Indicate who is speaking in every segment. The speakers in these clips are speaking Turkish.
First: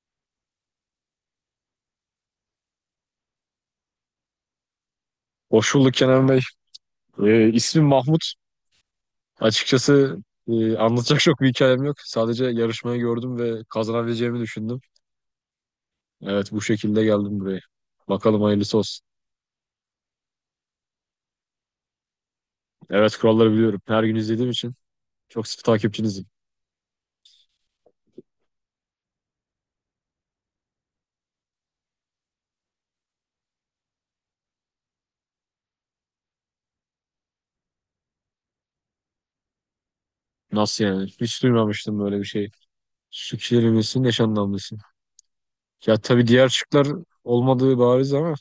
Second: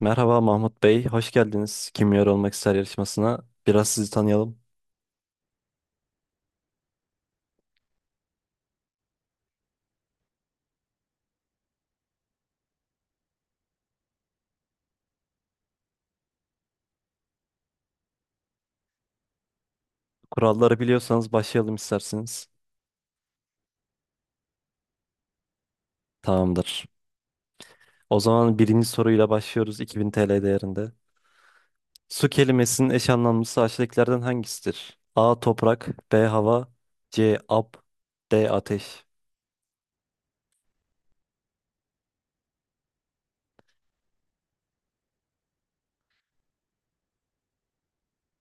Speaker 1: Merhaba Mahmut Bey, hoş geldiniz Kimyar Olmak İster yarışmasına. Biraz sizi tanıyalım.
Speaker 2: Hoş bulduk Kenan Bey. İsmim Mahmut. Açıkçası anlatacak çok bir hikayem yok. Sadece yarışmayı gördüm ve kazanabileceğimi düşündüm. Evet bu şekilde geldim buraya. Bakalım hayırlısı olsun.
Speaker 1: Kuralları biliyorsanız başlayalım isterseniz.
Speaker 2: Evet kuralları biliyorum. Her gün izlediğim için çok sıkı takipçinizim.
Speaker 1: Tamamdır. O zaman birinci soruyla başlıyoruz 2000 TL değerinde. Su kelimesinin eş anlamlısı aşağıdakilerden hangisidir? A. Toprak B. Hava C. Ab D. Ateş.
Speaker 2: Nasıl yani? Hiç duymamıştım böyle bir şey. Su kelimesinin eş anlamlısı. Ya tabii diğer şıklar olmadığı bariz ama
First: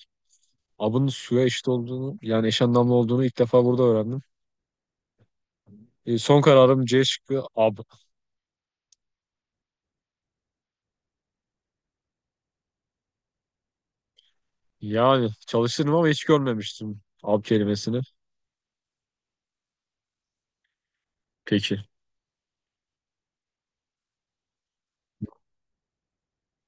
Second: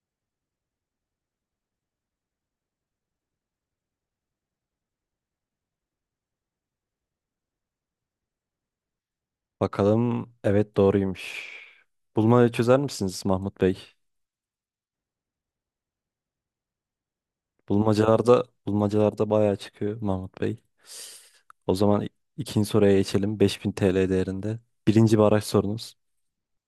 Speaker 2: abın suya eşit olduğunu yani eş anlamlı olduğunu ilk defa burada öğrendim. Son kararım C şıkkı ab.
Speaker 1: Bakalım, evet, doğruymuş. Bulmayı çözer misiniz Mahmut Bey?
Speaker 2: Yani çalışırım ama hiç görmemiştim ab kelimesini.
Speaker 1: Bulmacalarda bayağı çıkıyor Mahmut Bey. O
Speaker 2: Peki.
Speaker 1: zaman ikinci soruya geçelim. 5000 TL değerinde. Birinci baraj sorunuz.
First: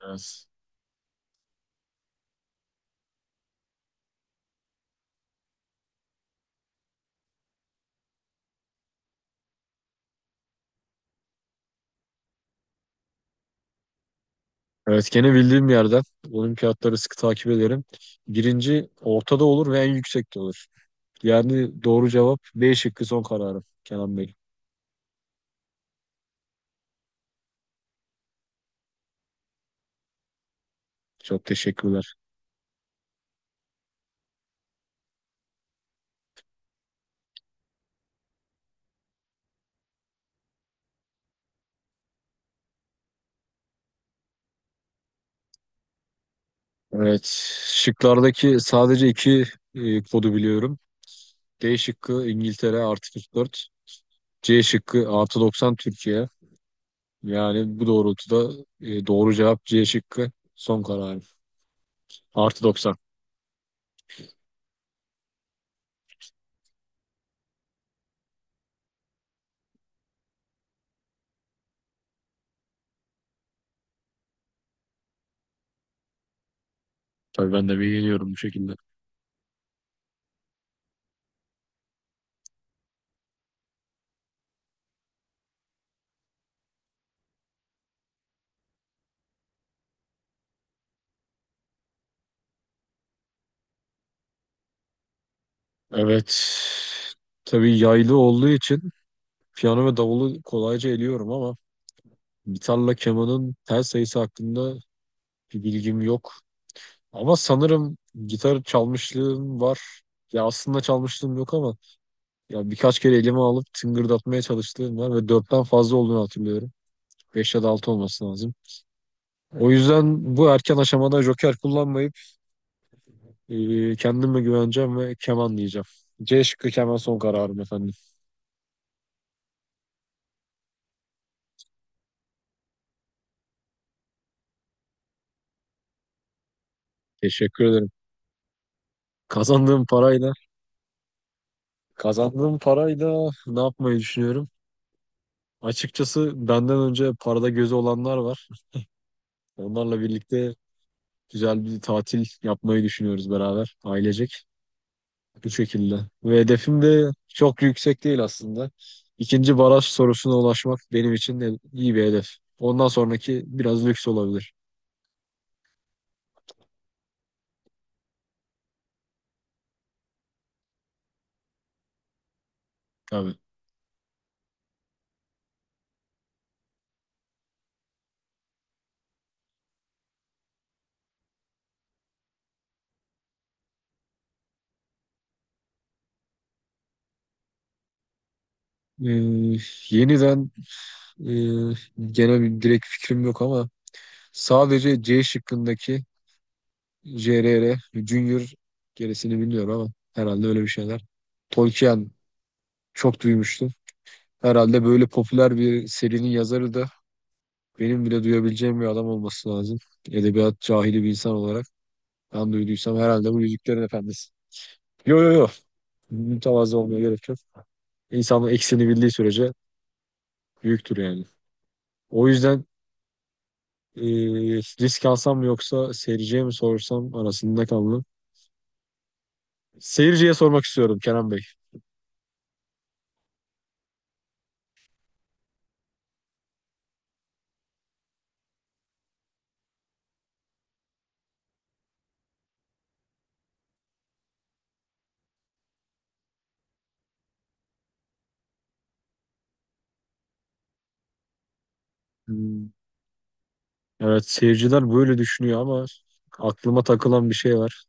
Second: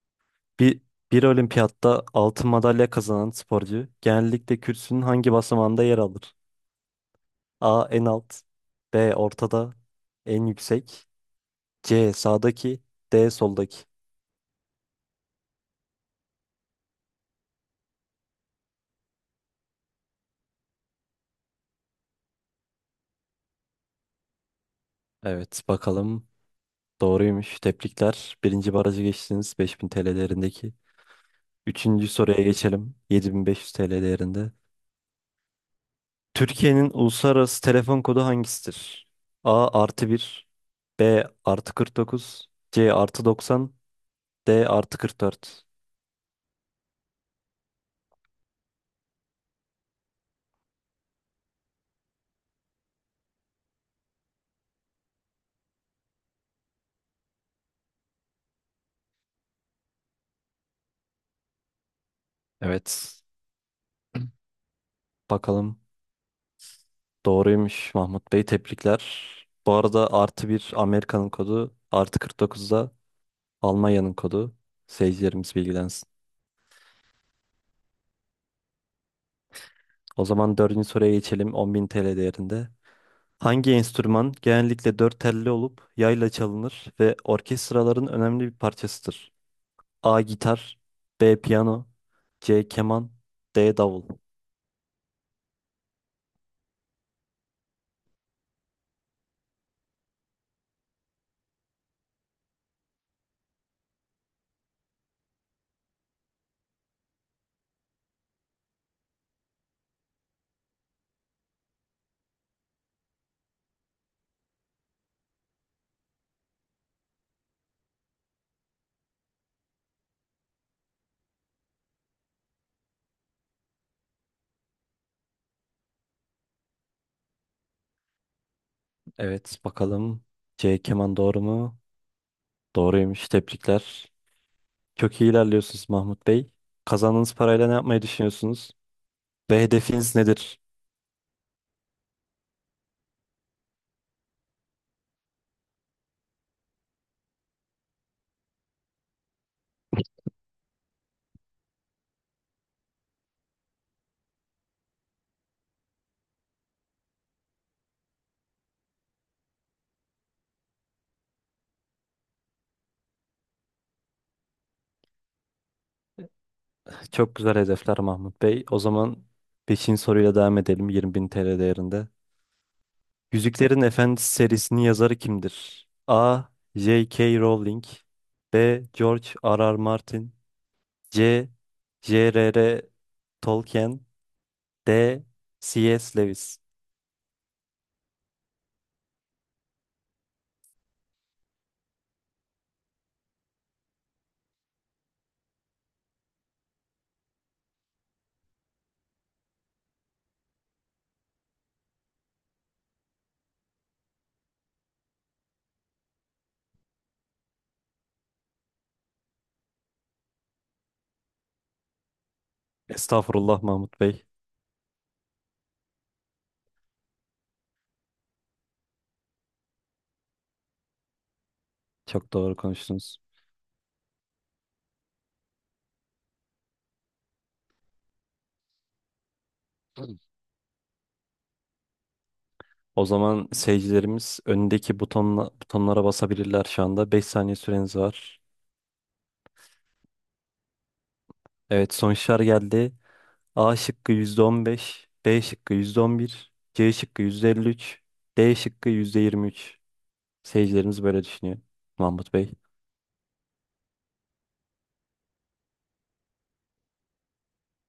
Speaker 2: Evet.
Speaker 1: Bir, bir olimpiyatta altın madalya kazanan sporcu genellikle kürsünün hangi basamağında yer alır? A. En alt B. Ortada En yüksek C. Sağdaki D. Soldaki.
Speaker 2: Evet gene bildiğim bir yerden olimpiyatları sıkı takip ederim. Birinci ortada olur ve en yüksekte olur. Yani doğru cevap B şıkkı son kararım Kenan Bey.
Speaker 1: Evet, bakalım, doğruymuş. Tebrikler. Birinci barajı geçtiniz 5000 TL değerindeki.
Speaker 2: Çok
Speaker 1: Üçüncü
Speaker 2: teşekkürler.
Speaker 1: soruya geçelim. 7500 TL değerinde. Türkiye'nin uluslararası telefon kodu hangisidir? A artı bir, B artı 49, C artı 90, D artı 44.
Speaker 2: Evet şıklardaki sadece iki kodu biliyorum. D şıkkı İngiltere artı 44. C şıkkı artı 90 Türkiye. Yani bu doğrultuda doğru cevap C şıkkı son kararım. Artı 90.
Speaker 1: Evet, bakalım, doğruymuş Mahmut Bey, tebrikler. Bu arada artı bir Amerika'nın kodu, artı 49 da Almanya'nın kodu. Seyircilerimiz bilgilensin.
Speaker 2: Tabii ben de bir geliyorum bu şekilde.
Speaker 1: O zaman dördüncü soruya geçelim 10.000 TL değerinde. Hangi enstrüman genellikle dört telli olup yayla çalınır ve orkestraların önemli bir parçasıdır? A. Gitar B. Piyano C. Keman D. Davul.
Speaker 2: Evet. Tabii yaylı olduğu için piyano ve davulu kolayca eliyorum ama gitarla kemanın tel sayısı hakkında bir bilgim yok. Ama sanırım gitar çalmışlığım var. Ya aslında çalmışlığım yok ama ya birkaç kere elime alıp tıngırdatmaya çalıştığım var ve dörtten fazla olduğunu hatırlıyorum. Beş ya da altı olması lazım. O yüzden bu erken aşamada joker kullanmayıp kendime güveneceğim ve keman diyeceğim. C şıkkı keman son kararım efendim.
Speaker 1: Evet, bakalım, C. Keman doğru mu? Doğruymuş, tebrikler. Çok iyi ilerliyorsunuz Mahmut Bey. Kazandığınız
Speaker 2: Teşekkür
Speaker 1: parayla ne
Speaker 2: ederim.
Speaker 1: yapmayı düşünüyorsunuz? Ve
Speaker 2: Kazandığım
Speaker 1: hedefiniz
Speaker 2: parayla,
Speaker 1: nedir?
Speaker 2: kazandığım parayla ne yapmayı düşünüyorum? Açıkçası benden önce parada gözü olanlar var. Onlarla birlikte güzel bir tatil yapmayı düşünüyoruz beraber ailecek. Bu şekilde. Ve hedefim de çok yüksek değil aslında. İkinci baraj sorusuna ulaşmak benim için de iyi bir hedef. Ondan sonraki biraz lüks olabilir.
Speaker 1: Çok güzel hedefler Mahmut Bey. O zaman 5. soruyla devam edelim 20.000 TL değerinde.
Speaker 2: Tabii.
Speaker 1: Yüzüklerin Efendisi serisinin yazarı kimdir? A. J.K. Rowling B. George R.R. Martin C. J.R.R. Tolkien D. C.S. Lewis.
Speaker 2: Ee, yeniden e, gene bir direkt fikrim yok ama sadece C şıkkındaki JRR, Junior gerisini bilmiyorum ama herhalde öyle bir şeyler. Tolkien çok duymuştum. Herhalde böyle popüler bir serinin yazarı da benim bile duyabileceğim bir adam olması lazım. Edebiyat cahili bir insan olarak ben duyduysam herhalde bu
Speaker 1: Estağfurullah
Speaker 2: Yüzüklerin
Speaker 1: Mahmut Bey.
Speaker 2: Efendisi. Yo yo yo. Mütevazı olmaya gerek yok. İnsanın eksini bildiği sürece büyüktür yani. O
Speaker 1: Çok doğru
Speaker 2: yüzden
Speaker 1: konuştunuz.
Speaker 2: e, risk alsam mı yoksa seyirciye mi sorsam arasında kaldım. Seyirciye sormak istiyorum Kerem Bey.
Speaker 1: O zaman seyircilerimiz önündeki butonlara basabilirler şu anda. 5 saniye süreniz var. Evet, sonuçlar geldi. A şıkkı %15, B şıkkı %11, C şıkkı %53, D şıkkı %23. Seyircilerimiz böyle düşünüyor. Mahmut Bey.
Speaker 2: Hmm, Evet seyirciler böyle düşünüyor ama aklıma takılan bir şey var.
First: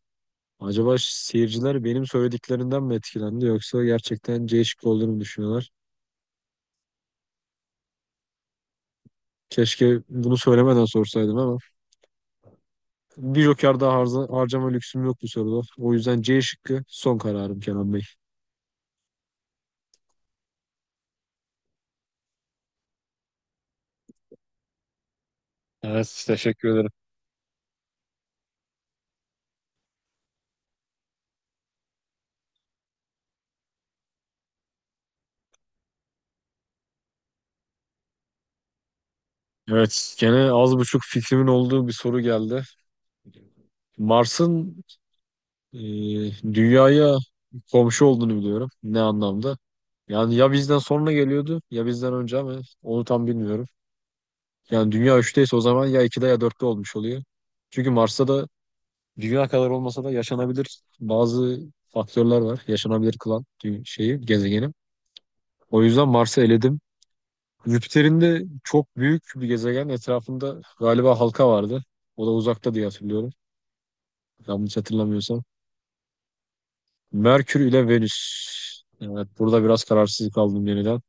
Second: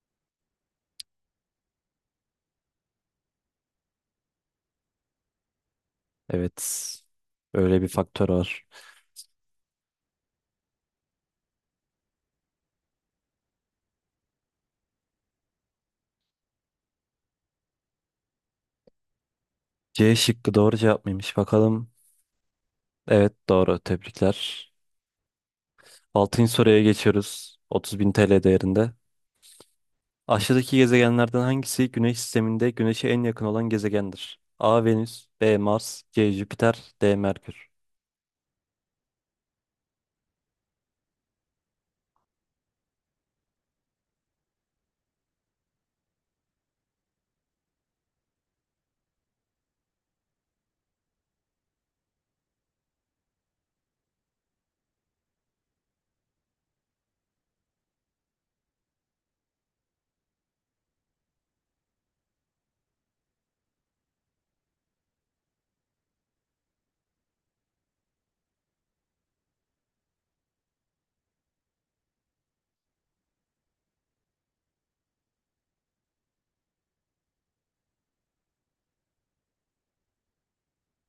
Speaker 2: Acaba seyirciler benim söylediklerinden mi etkilendi yoksa gerçekten C şıkkı olduğunu mu düşünüyorlar?
Speaker 1: Evet. Öyle bir faktör var.
Speaker 2: Keşke bunu söylemeden sorsaydım ama bir joker daha harcama lüksüm yok bu soruda. O yüzden C şıkkı son kararım Kenan Bey.
Speaker 1: C şıkkı doğru cevap mıymış bakalım. Evet, doğru. Tebrikler.
Speaker 2: Evet,
Speaker 1: Altıncı
Speaker 2: teşekkür
Speaker 1: soruya
Speaker 2: ederim.
Speaker 1: geçiyoruz. 30.000 TL değerinde. Aşağıdaki gezegenlerden hangisi Güneş sisteminde Güneş'e en yakın olan gezegendir? A. Venüs B. Mars C. Jüpiter D. Merkür.
Speaker 2: Evet gene az buçuk fikrimin olduğu bir soru geldi. Mars'ın e, dünyaya komşu olduğunu biliyorum. Ne anlamda? Yani ya bizden sonra geliyordu ya bizden önce ama onu tam bilmiyorum. Yani dünya üçteyse o zaman ya 2'de ya dörtte olmuş oluyor. Çünkü Mars'ta da dünya kadar olmasa da yaşanabilir bazı faktörler var. Yaşanabilir kılan şeyi, gezegeni. O yüzden Mars'ı eledim. Jüpiter'in de çok büyük bir gezegen etrafında galiba halka vardı. O da uzakta diye hatırlıyorum. Yanlış hatırlamıyorsam. Merkür ile Venüs. Evet burada biraz kararsız kaldım yeniden.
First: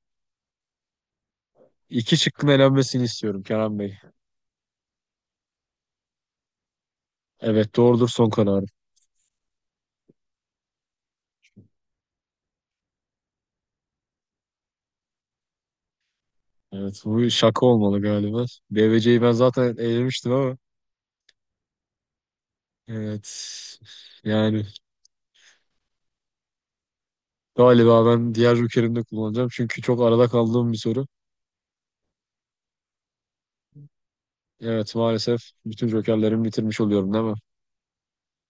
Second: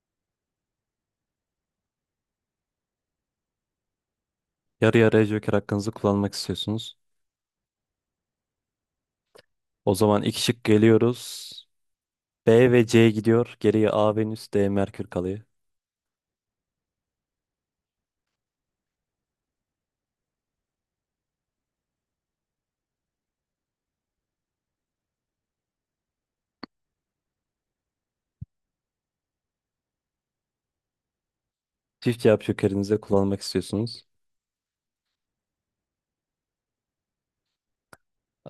Speaker 2: İki şıkkın elenmesini istiyorum Kenan Bey.
Speaker 1: Yarı yarıya joker hakkınızı kullanmak istiyorsunuz.
Speaker 2: Evet doğrudur son karar.
Speaker 1: O zaman iki şık geliyoruz. B ve C gidiyor. Geriye A, Venüs, D, Merkür kalıyor.
Speaker 2: Evet bu şaka olmalı galiba. BVC'yi ben zaten elemiştim ama evet yani galiba ben diğer jokerimi de kullanacağım. Çünkü çok arada kaldığım bir soru.
Speaker 1: Çift cevap jokerinizi de kullanmak istiyorsunuz.
Speaker 2: Evet maalesef bütün jokerlerimi bitirmiş oluyorum değil mi?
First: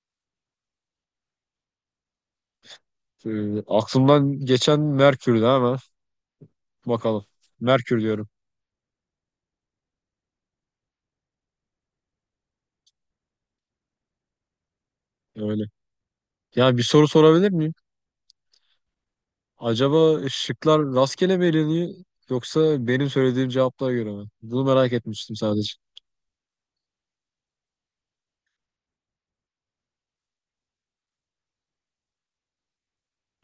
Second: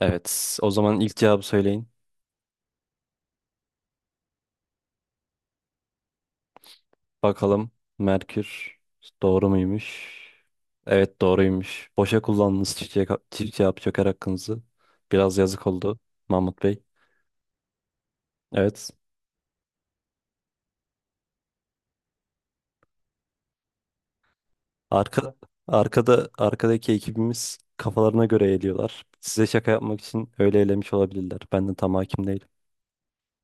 Speaker 1: Evet, o zaman ilk cevabı söyleyin.
Speaker 2: Aklımdan geçen Merkür'dü ama bakalım.
Speaker 1: Bakalım,
Speaker 2: Merkür diyorum
Speaker 1: Merkür doğru muymuş? Evet, doğruymuş. Boşa kullandınız çift cevap joker hakkınızı. Biraz
Speaker 2: öyle.
Speaker 1: yazık oldu Mahmut
Speaker 2: Yani bir
Speaker 1: Bey.
Speaker 2: soru sorabilir miyim?
Speaker 1: Evet.
Speaker 2: Acaba şıklar rastgele mi eleniyor yoksa benim söylediğim cevaplara göre mi? Bunu merak
Speaker 1: Arka,
Speaker 2: etmiştim sadece.
Speaker 1: arkadaki ekibimiz kafalarına göre eğiliyorlar. Size şaka yapmak için öyle elemiş olabilirler. Ben de tam hakim değilim.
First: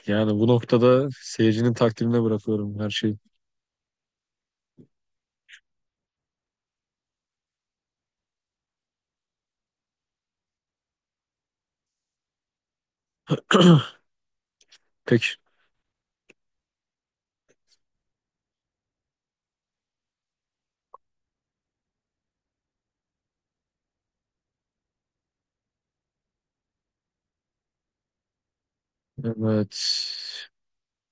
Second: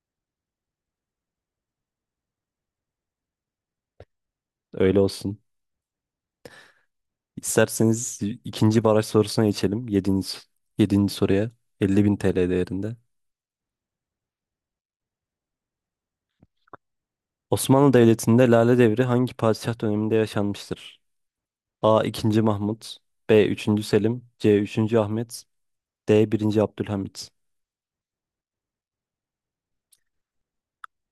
Speaker 2: Yani bu noktada seyircinin takdirine bırakıyorum her şeyi.
Speaker 1: Öyle olsun. İsterseniz ikinci baraj sorusuna geçelim. Yedinci soruya. 50.000 TL değerinde.
Speaker 2: Pek
Speaker 1: Osmanlı Devleti'nde Lale Devri hangi padişah döneminde yaşanmıştır? A. II. Mahmut B. III. Selim C. III. Ahmet D. I. Abdülhamit.
Speaker 2: Evet.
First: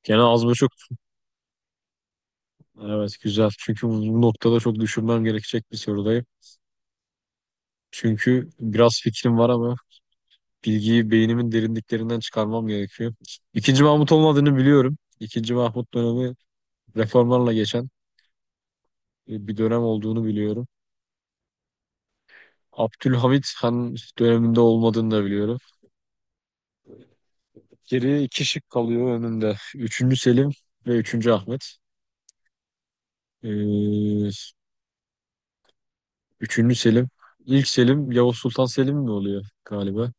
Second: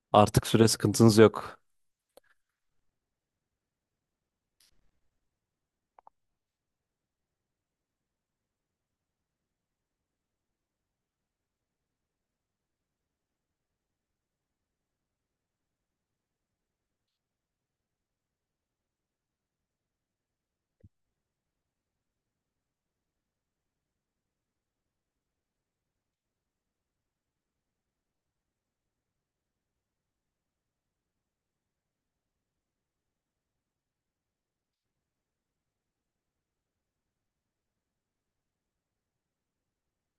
Speaker 2: Gene az
Speaker 1: Artık süre
Speaker 2: buçuk.
Speaker 1: sıkıntınız yok.
Speaker 2: Evet güzel. Çünkü bu noktada çok düşünmem gerekecek bir sorudayım. Çünkü biraz fikrim var ama bilgiyi beynimin derinliklerinden çıkarmam gerekiyor. İkinci Mahmut olmadığını biliyorum. İkinci Mahmut dönemi reformlarla geçen bir dönem olduğunu biliyorum. Abdülhamit Han döneminde olmadığını da biliyorum. Geriye iki şık kalıyor önümde. Üçüncü Selim ve üçüncü Ahmet. Ee, üçüncü Selim. İlk Selim Yavuz Sultan Selim mi oluyor galiba?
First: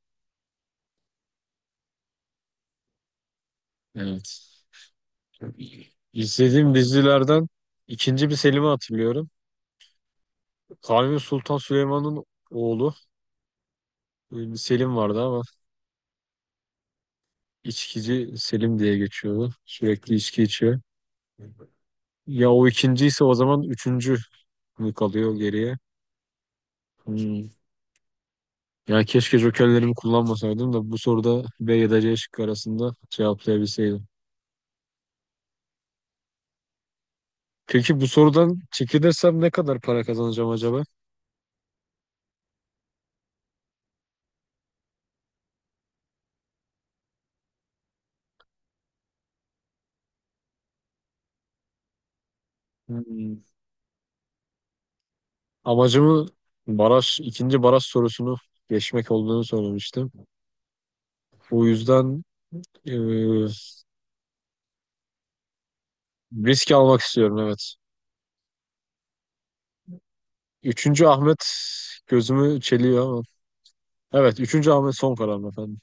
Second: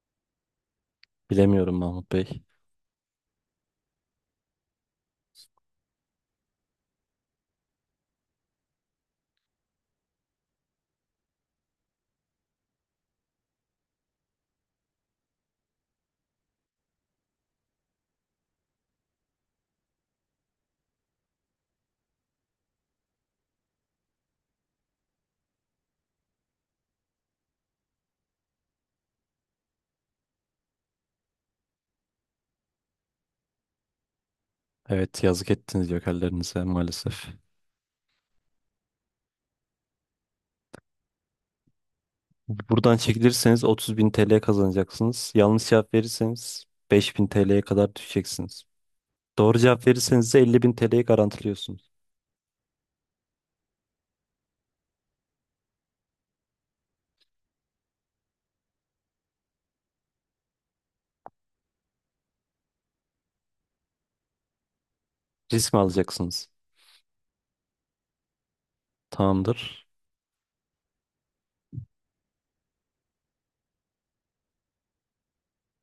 Speaker 1: Bilemiyorum Mahmut Bey.
Speaker 2: Evet. İzlediğim dizilerden ikinci bir Selim'i hatırlıyorum. Kanuni Sultan Süleyman'ın oğlu bir Selim vardı ama içkici Selim diye geçiyordu. Sürekli içki içiyor. Ya o ikinciyse o zaman üçüncü mü kalıyor geriye? Hmm. Ya keşke jokerlerimi kullanmasaydım da bu soruda B ya da C şıkkı arasında cevaplayabilseydim.
Speaker 1: Evet, yazık ettiniz jokerlerinize maalesef.
Speaker 2: Peki bu sorudan çekilirsem ne kadar para kazanacağım acaba?
Speaker 1: Buradan çekilirseniz 30 bin TL kazanacaksınız. Yanlış cevap verirseniz 5000 TL'ye kadar düşeceksiniz. Doğru cevap verirseniz de 50 bin TL'yi garantiliyorsunuz.
Speaker 2: Hmm. Amacımı baraj, ikinci baraj sorusunu geçmek olduğunu söylemiştim. Bu yüzden e,
Speaker 1: Risk mi alacaksınız?
Speaker 2: risk almak istiyorum evet.
Speaker 1: Tamamdır.
Speaker 2: Üçüncü Ahmet gözümü çeliyor ama. Evet, üçüncü Ahmet son kararım efendim.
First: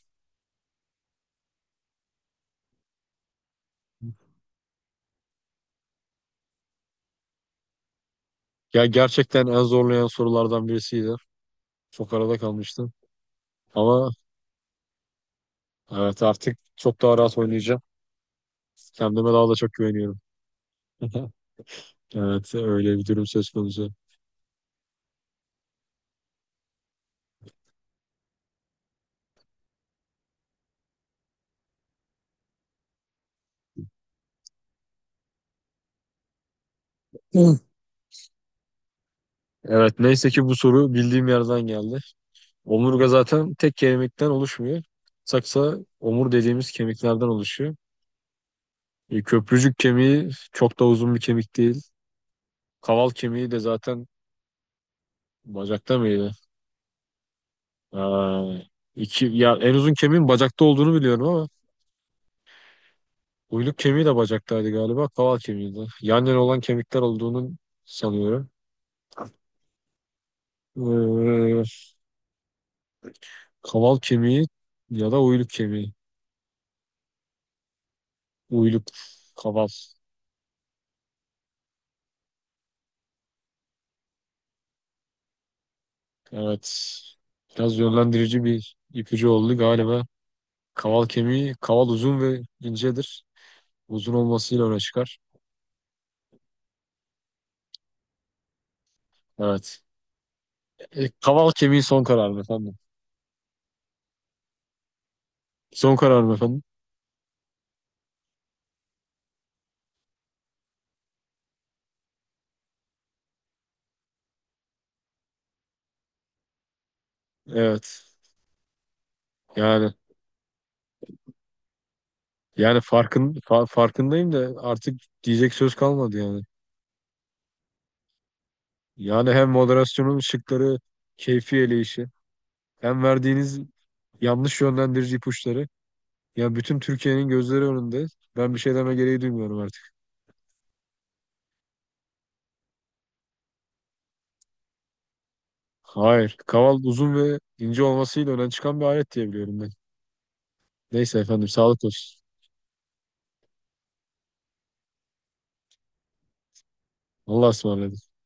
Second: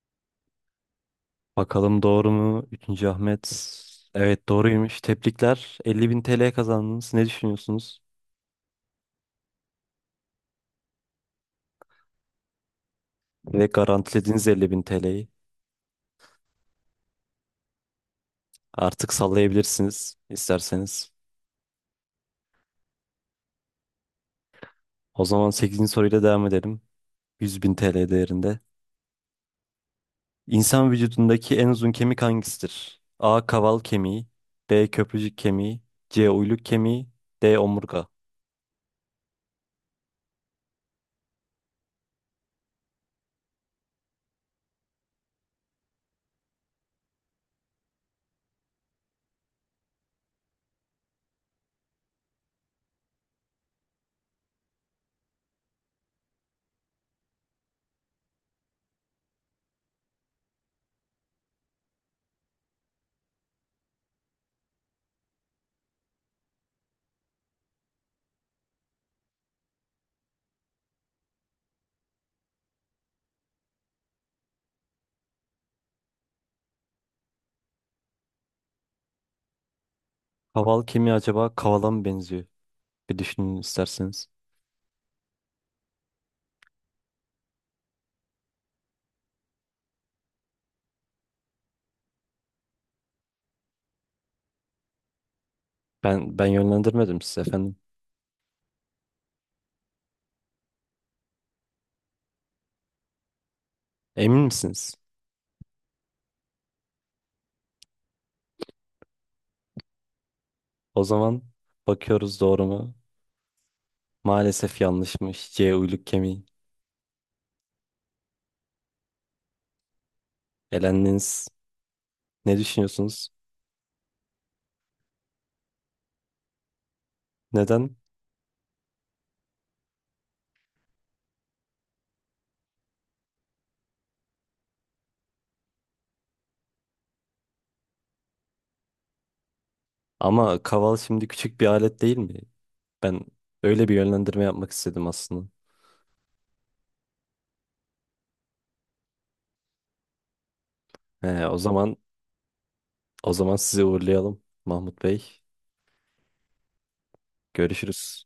Speaker 1: Bakalım doğru mu? Üçüncü Ahmet. Evet, doğruymuş. Tebrikler. 50.000 TL kazandınız. Ne düşünüyorsunuz?
Speaker 2: Ya gerçekten en zorlayan sorulardan birisiydi. Çok arada kalmıştım.
Speaker 1: Ve garantilediğiniz
Speaker 2: Ama
Speaker 1: garantilediniz 50.000 TL'yi.
Speaker 2: evet artık çok daha rahat oynayacağım.
Speaker 1: Artık
Speaker 2: Kendime daha da çok
Speaker 1: sallayabilirsiniz
Speaker 2: güveniyorum.
Speaker 1: isterseniz.
Speaker 2: Evet öyle bir durum söz konusu.
Speaker 1: O zaman sekizinci soruyla devam edelim. 100.000 TL değerinde. İnsan vücudundaki en uzun kemik hangisidir? A. Kaval kemiği. B. Köprücük kemiği. C. Uyluk kemiği.
Speaker 2: Hı.
Speaker 1: D. Omurga.
Speaker 2: Evet neyse ki bu soru bildiğim yerden geldi. Omurga zaten tek kemikten oluşmuyor. Saksa omur dediğimiz kemiklerden oluşuyor. Köprücük kemiği çok da uzun bir kemik değil. Kaval kemiği de zaten bacakta mıydı? Aa, iki, ya en uzun kemiğin bacakta olduğunu biliyorum ama uyluk kemiği de bacaktaydı galiba. Kaval kemiği de. Yan yana olan kemikler olduğunu sanıyorum. Ee, kaval kemiği ya da uyluk kemiği. Uyluk, kaval.
Speaker 1: Kaval kemiği acaba kavala mı benziyor? Bir düşünün isterseniz.
Speaker 2: Evet. Biraz yönlendirici bir ipucu oldu galiba. Kaval kemiği, kaval uzun ve incedir. Uzun olmasıyla öne çıkar.
Speaker 1: Ben yönlendirmedim size efendim.
Speaker 2: Evet. Kaval kemiği son kararım efendim.
Speaker 1: Emin misiniz?
Speaker 2: Son kararım efendim.
Speaker 1: O zaman bakıyoruz, doğru mu? Maalesef yanlışmış. C uyluk kemiği.
Speaker 2: Evet. Yani
Speaker 1: Elendiniz. Ne
Speaker 2: yani
Speaker 1: düşünüyorsunuz?
Speaker 2: farkındayım da artık diyecek söz kalmadı yani.
Speaker 1: Neden?
Speaker 2: Yani hem moderasyonun şıkları, keyfi eleyişi, hem verdiğiniz yanlış yönlendirici ipuçları. Ya bütün Türkiye'nin gözleri önünde. Ben bir şey deme gereği duymuyorum artık.
Speaker 1: Ama kaval şimdi küçük bir alet değil mi? Ben öyle bir yönlendirme yapmak istedim aslında.
Speaker 2: Hayır. Kaval uzun ve ince olmasıyla öne çıkan bir alet diye biliyorum ben. Neyse
Speaker 1: He,
Speaker 2: efendim,
Speaker 1: o
Speaker 2: sağlık
Speaker 1: zaman
Speaker 2: olsun.
Speaker 1: sizi uğurlayalım Mahmut Bey.
Speaker 2: Allah'a ısmarladık.
Speaker 1: Görüşürüz.